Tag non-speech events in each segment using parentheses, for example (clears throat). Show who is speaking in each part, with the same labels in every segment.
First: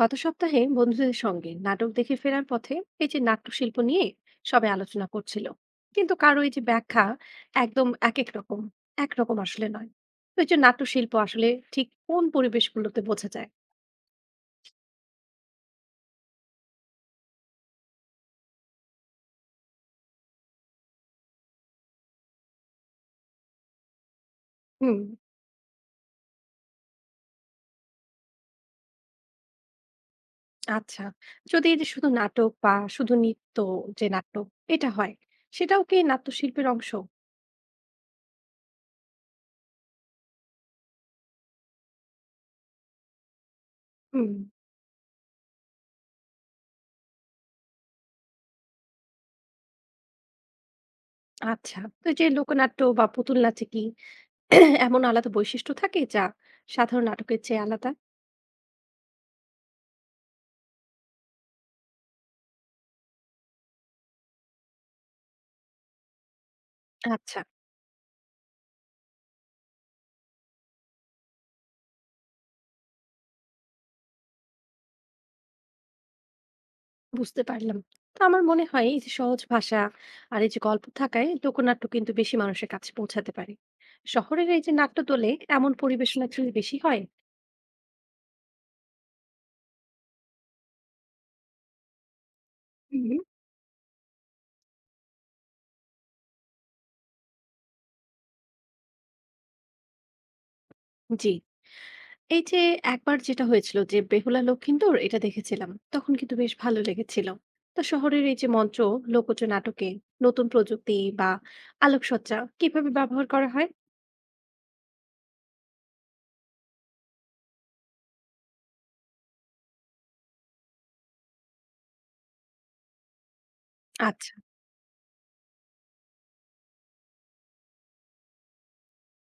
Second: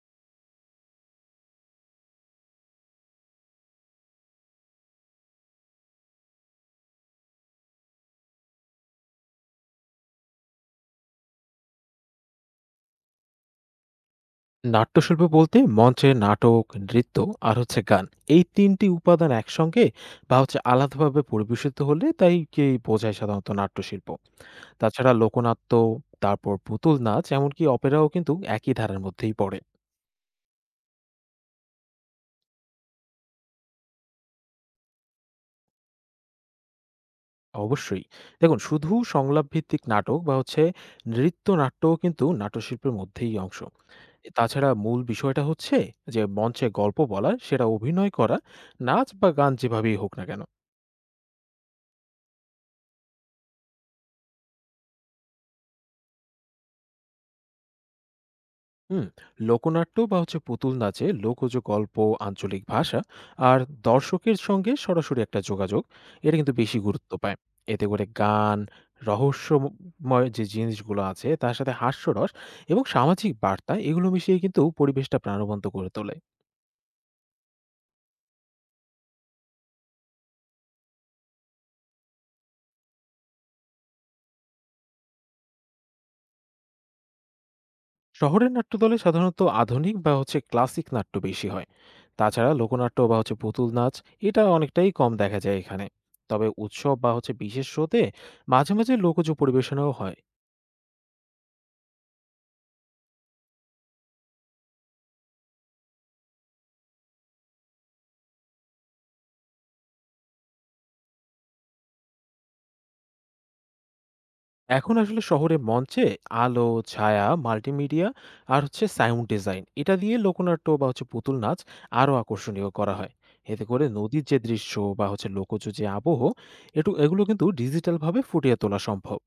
Speaker 1: গত সপ্তাহে বন্ধুদের সঙ্গে নাটক দেখে ফেরার পথে এই যে নাট্যশিল্প নিয়ে সবাই আলোচনা করছিল, কিন্তু কারো এই যে ব্যাখ্যা একদম এক এক রকম, একরকম আসলে নয়। তো এই যে নাট্যশিল্প আসলে ঠিক কোন পরিবেশগুলোতে বোঝা যায়?
Speaker 2: নাট্যশিল্প বলতে মঞ্চে নাটক, নৃত্য আর হচ্ছে গান— এই তিনটি উপাদান একসঙ্গে বা হচ্ছে আলাদাভাবে পরিবেশিত হলে তাই কে বোঝায় সাধারণত নাট্যশিল্প।
Speaker 1: হুম।
Speaker 2: তাছাড়া লোকনাট্য, তারপর পুতুল নাচ, এমনকি অপেরাও কিন্তু একই ধারার মধ্যেই পড়ে।
Speaker 1: আচ্ছা, যদি এই যে শুধু নাটক বা শুধু নৃত্য, যে নাটক এটা হয়, সেটাও কি নাট্যশিল্পের অংশ?
Speaker 2: অবশ্যই, দেখুন, শুধু সংলাপ ভিত্তিক নাটক বা হচ্ছে নৃত্য নাট্যও কিন্তু নাট্যশিল্পের মধ্যেই অংশ।
Speaker 1: হুম।
Speaker 2: তাছাড়া মূল বিষয়টা হচ্ছে যে মঞ্চে গল্প বলা, সেটা অভিনয় করা, নাচ বা গান যেভাবেই হোক না কেন।
Speaker 1: আচ্ছা, তো এই যে লোকনাট্য বা পুতুল নাচে কি (clears throat) এমন আলাদা বৈশিষ্ট্য থাকে যা সাধারণ নাটকের চেয়ে আলাদা?
Speaker 2: হুম। লোকনাট্য বা হচ্ছে পুতুল নাচে লোকজ গল্প, আঞ্চলিক ভাষা আর দর্শকের সঙ্গে সরাসরি একটা যোগাযোগ এটা কিন্তু বেশি গুরুত্ব পায়।
Speaker 1: আচ্ছা।
Speaker 2: এতে করে গান, রহস্যময় যে জিনিসগুলো আছে তার সাথে হাস্যরস এবং সামাজিক বার্তা— এগুলো মিশিয়ে কিন্তু পরিবেশটা প্রাণবন্ত করে তোলে।
Speaker 1: বুঝতে পারলাম। তো আমার মনে হয় এই যে সহজ ভাষা আর এই যে গল্প থাকায় লোকনাট্য কিন্তু বেশি মানুষের কাছে পৌঁছাতে পারে। শহরের এই যে নাট্য দলে এমন পরিবেশনা কি বেশি হয়?
Speaker 2: শহরের নাট্যদলে সাধারণত আধুনিক বা হচ্ছে ক্লাসিক নাট্য বেশি হয়। তাছাড়া লোকনাট্য
Speaker 1: হুম।
Speaker 2: বা হচ্ছে পুতুল নাচ এটা অনেকটাই কম দেখা যায় এখানে, তবে উৎসব বা হচ্ছে বিশেষ শোতে মাঝে মাঝে লোকজ পরিবেশনাও হয়।
Speaker 1: জি। এই যে একবার যেটা হয়েছিল যে বেহুলা লক্ষিন্দর এটা দেখেছিলাম। তখন কিন্তু বেশ ভালো লেগেছিল। তো শহরের এই যে মঞ্চ, লোকজ নাটকে নতুন প্রযুক্তি বা আলোকসজ্জা কিভাবে ব্যবহার করা হয়?
Speaker 2: এখন আসলে শহরে মঞ্চে আলো, ছায়া, মাল্টিমিডিয়া আর হচ্ছে সাউন্ড ডিজাইন— এটা দিয়ে লোকনাট্য বা হচ্ছে পুতুল নাচ আরো আকর্ষণীয় করা হয়। এতে করে নদীর
Speaker 1: আচ্ছা।
Speaker 2: যে দৃশ্য বা হচ্ছে লোকজ যে আবহ, এগুলো কিন্তু ডিজিটাল ভাবে ফুটিয়ে তোলা সম্ভব।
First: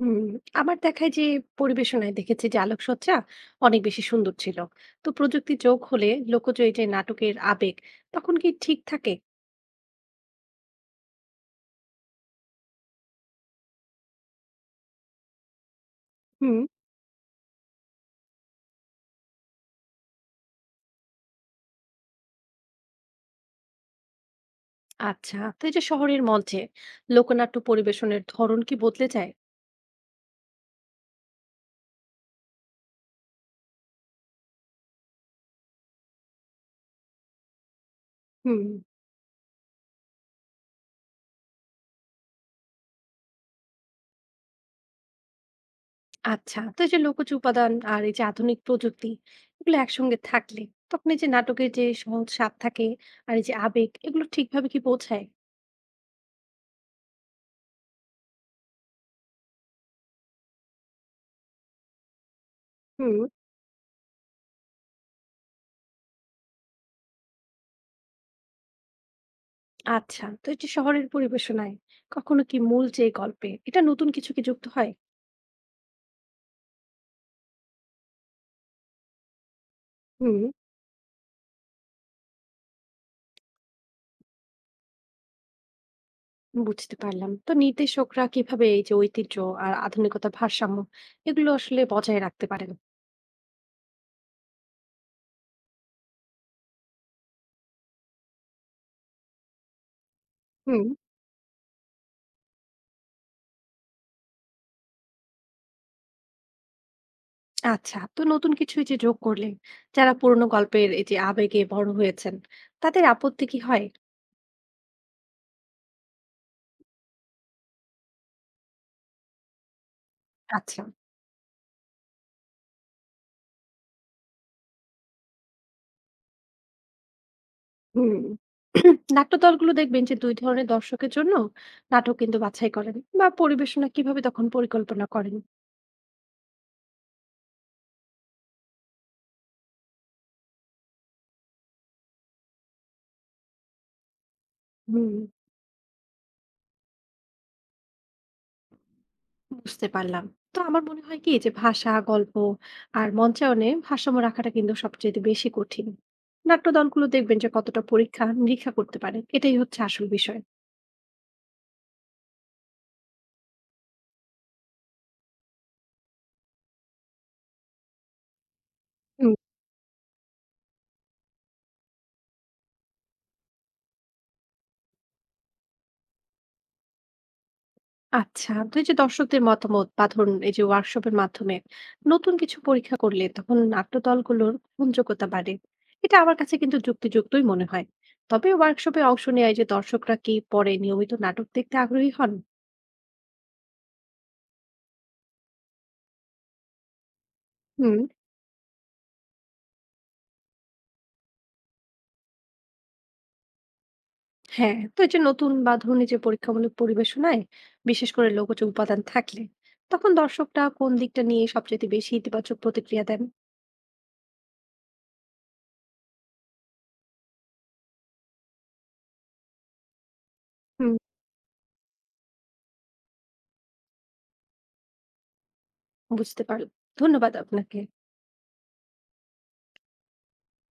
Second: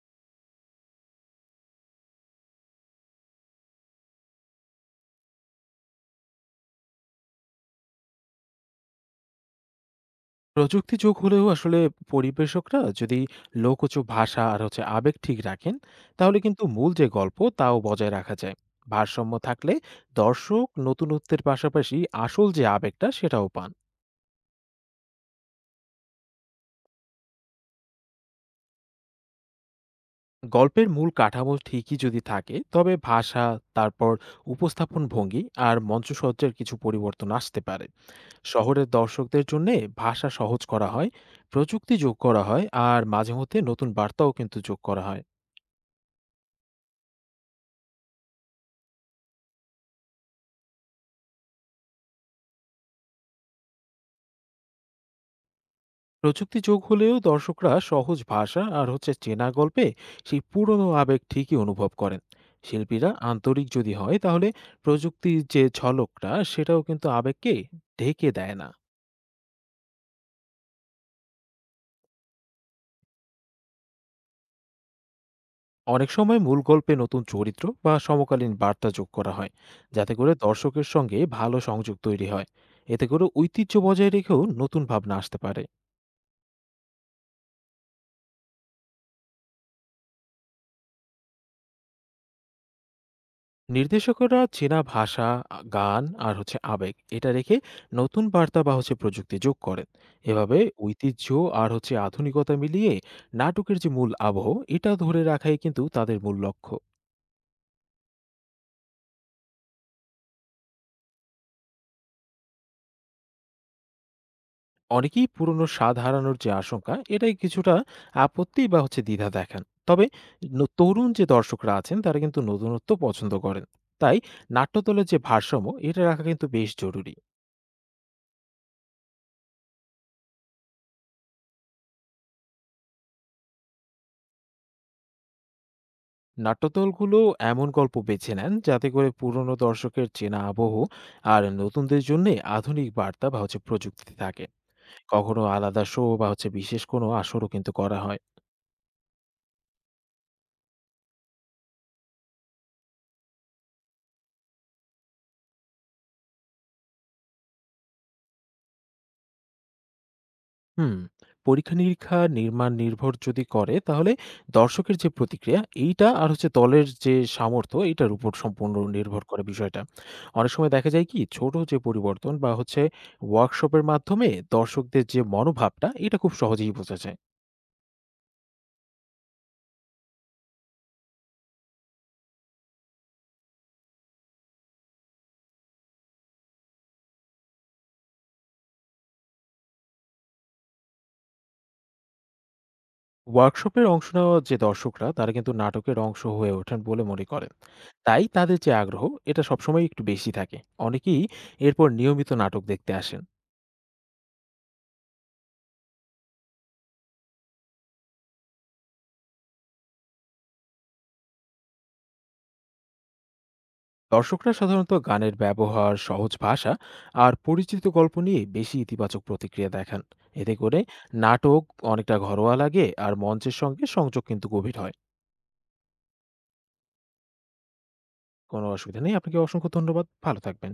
Speaker 1: হুম, আমার দেখায় যে পরিবেশনায় দেখেছি যে আলোকসজ্জা অনেক বেশি সুন্দর ছিল। তো প্রযুক্তি যোগ হলে লোকজ এই যে নাটকের আবেগ তখন কি ঠিক থাকে?
Speaker 2: প্রযুক্তি যোগ হলেও আসলে পরিবেশকরা যদি লোকজ ভাষা আর হচ্ছে আবেগ ঠিক রাখেন, তাহলে
Speaker 1: হুম।
Speaker 2: কিন্তু মূল যে গল্প তাও বজায় রাখা যায়। ভারসাম্য থাকলে দর্শক নতুনত্বের পাশাপাশি আসল যে আবেগটা সেটাও পান।
Speaker 1: আচ্ছা, তো এই যে শহরের মঞ্চে লোকনাট্য পরিবেশনের ধরন কি বদলে যায়?
Speaker 2: গল্পের মূল কাঠামো ঠিকই যদি থাকে, তবে ভাষা, তারপর উপস্থাপন ভঙ্গি আর মঞ্চসজ্জার কিছু পরিবর্তন আসতে পারে।
Speaker 1: হুম।
Speaker 2: শহরের দর্শকদের জন্য ভাষা সহজ করা হয়, প্রযুক্তি যোগ করা হয়, আর মাঝে মধ্যে নতুন বার্তাও কিন্তু যোগ করা হয়।
Speaker 1: আচ্ছা, তো এই যে লোকজ উপাদান আর এই যে আধুনিক প্রযুক্তি এগুলো একসঙ্গে থাকলে, তখন এই যে নাটকের যে সহজ স্বাদ থাকে আর এই যে আবেগ, এগুলো ঠিকভাবে কি বোঝায়?
Speaker 2: প্রযুক্তি যোগ হলেও দর্শকরা সহজ ভাষা আর হচ্ছে চেনা গল্পে সেই পুরনো আবেগ ঠিকই অনুভব করেন। শিল্পীরা
Speaker 1: হুম।
Speaker 2: আন্তরিক যদি হয়, তাহলে প্রযুক্তির যে ঝলকটা সেটাও কিন্তু আবেগকে ঢেকে দেয় না।
Speaker 1: আচ্ছা, তো এই যে শহরের পরিবেশনায় কখনো কি মূল যে গল্পে এটা নতুন কিছু কি যুক্ত হয়?
Speaker 2: অনেক সময় মূল গল্পে নতুন চরিত্র বা সমকালীন বার্তা যোগ করা হয়, যাতে করে
Speaker 1: হুম।
Speaker 2: দর্শকের সঙ্গে ভালো সংযোগ তৈরি হয়। এতে করে ঐতিহ্য বজায় রেখেও নতুন ভাবনা আসতে পারে।
Speaker 1: বুঝতে পারলাম। তো নির্দেশকরা কিভাবে এই যে ঐতিহ্য আর আধুনিকতার ভারসাম্য এগুলো আসলে বজায় রাখতে পারেন?
Speaker 2: নির্দেশকেরা চেনা ভাষা, গান আর হচ্ছে আবেগ এটা রেখে নতুন বার্তা বা হচ্ছে প্রযুক্তি যোগ করেন। এভাবে
Speaker 1: হুম।
Speaker 2: ঐতিহ্য আর হচ্ছে আধুনিকতা মিলিয়ে নাটকের যে মূল আবহ এটা ধরে রাখাই কিন্তু তাদের মূল লক্ষ্য।
Speaker 1: আচ্ছা, তো নতুন কিছু এই যে যোগ করলে, যারা পুরোনো গল্পের এই যে আবেগে বড় হয়েছেন, তাদের আপত্তি কি হয়?
Speaker 2: অনেকেই পুরনো স্বাদ হারানোর যে আশঙ্কা এটাই কিছুটা আপত্তি বা হচ্ছে দ্বিধা দেখান। তবে
Speaker 1: আচ্ছা।
Speaker 2: তরুণ যে দর্শকরা আছেন তারা কিন্তু নতুনত্ব পছন্দ করেন। তাই নাট্যদলের যে ভারসাম্য এটা রাখা কিন্তু বেশ জরুরি।
Speaker 1: হুম। নাট্যদলগুলো দেখবেন যে দুই ধরনের দর্শকের জন্য নাটক কিন্তু বাছাই করেন, বা পরিবেশনা কিভাবে তখন পরিকল্পনা করেন?
Speaker 2: নাট্যদলগুলো এমন গল্প বেছে নেন যাতে করে পুরনো দর্শকের চেনা আবহ আর নতুনদের জন্য আধুনিক বার্তা বা হচ্ছে প্রযুক্তি থাকে।
Speaker 1: হুম।
Speaker 2: কখনো আলাদা শো বা হচ্ছে বিশেষ কোনো আসরও কিন্তু করা হয়।
Speaker 1: বুঝতে পারলাম। তো আমার মনে হয় কি যে ভাষা, গল্প আর মঞ্চায়নে ভারসাম্য রাখাটা কিন্তু সবচেয়ে বেশি কঠিন। নাট্য দলগুলো দেখবেন যে কতটা পরীক্ষা নিরীক্ষা করতে পারে, এটাই হচ্ছে আসল বিষয়।
Speaker 2: হুম। পরীক্ষা-নিরীক্ষা নির্মাণ নির্ভর যদি করে, তাহলে দর্শকের যে প্রতিক্রিয়া এইটা আর হচ্ছে দলের যে সামর্থ্য— এইটার উপর সম্পূর্ণ নির্ভর
Speaker 1: হুম।
Speaker 2: করে বিষয়টা। অনেক সময় দেখা যায় কি, ছোট যে পরিবর্তন বা হচ্ছে ওয়ার্কশপের মাধ্যমে দর্শকদের যে মনোভাবটা এটা খুব সহজেই বোঝা যায়।
Speaker 1: আচ্ছা, তো এই যে দর্শকদের মতামত বা ধরুন এই যে ওয়ার্কশপের মাধ্যমে নতুন কিছু পরীক্ষা করলে তখন নাট্য দলগুলোর গ্রহণযোগ্যতা বাড়ে। এটা আমার কাছে কিন্তু যুক্তিযুক্তই মনে হয়। তবে ওয়ার্কশপে অংশ নেয় যে দর্শকরা কি পরে নিয়মিত নাটক দেখতে আগ্রহী হন?
Speaker 2: ওয়ার্কশপের অংশ নেওয়া যে দর্শকরা তারা কিন্তু নাটকের অংশ হয়ে ওঠেন বলে মনে করেন।
Speaker 1: হুম।
Speaker 2: তাই তাদের যে আগ্রহ এটা সবসময় একটু বেশি থাকে। অনেকেই এরপর নিয়মিত নাটক দেখতে আসেন।
Speaker 1: হ্যাঁ, তো এই যে নতুন বা ধরুন এই যে পরীক্ষামূলক পরিবেশনায় বিশেষ করে লোকজ উপাদান থাকলে তখন দর্শকটা কোন দিকটা নিয়ে সবচেয়ে বেশি ইতিবাচক প্রতিক্রিয়া দেন?
Speaker 2: দর্শকরা সাধারণত গানের ব্যবহার, সহজ ভাষা আর পরিচিত গল্প নিয়ে বেশি ইতিবাচক প্রতিক্রিয়া দেখান। এতে করে
Speaker 1: হুম।
Speaker 2: নাটক অনেকটা ঘরোয়া লাগে আর মঞ্চের সঙ্গে সংযোগ কিন্তু গভীর হয়।
Speaker 1: বুঝতে পারল। ধন্যবাদ আপনাকে।
Speaker 2: কোনো অসুবিধা নেই, আপনাকে অসংখ্য ধন্যবাদ, ভালো থাকবেন।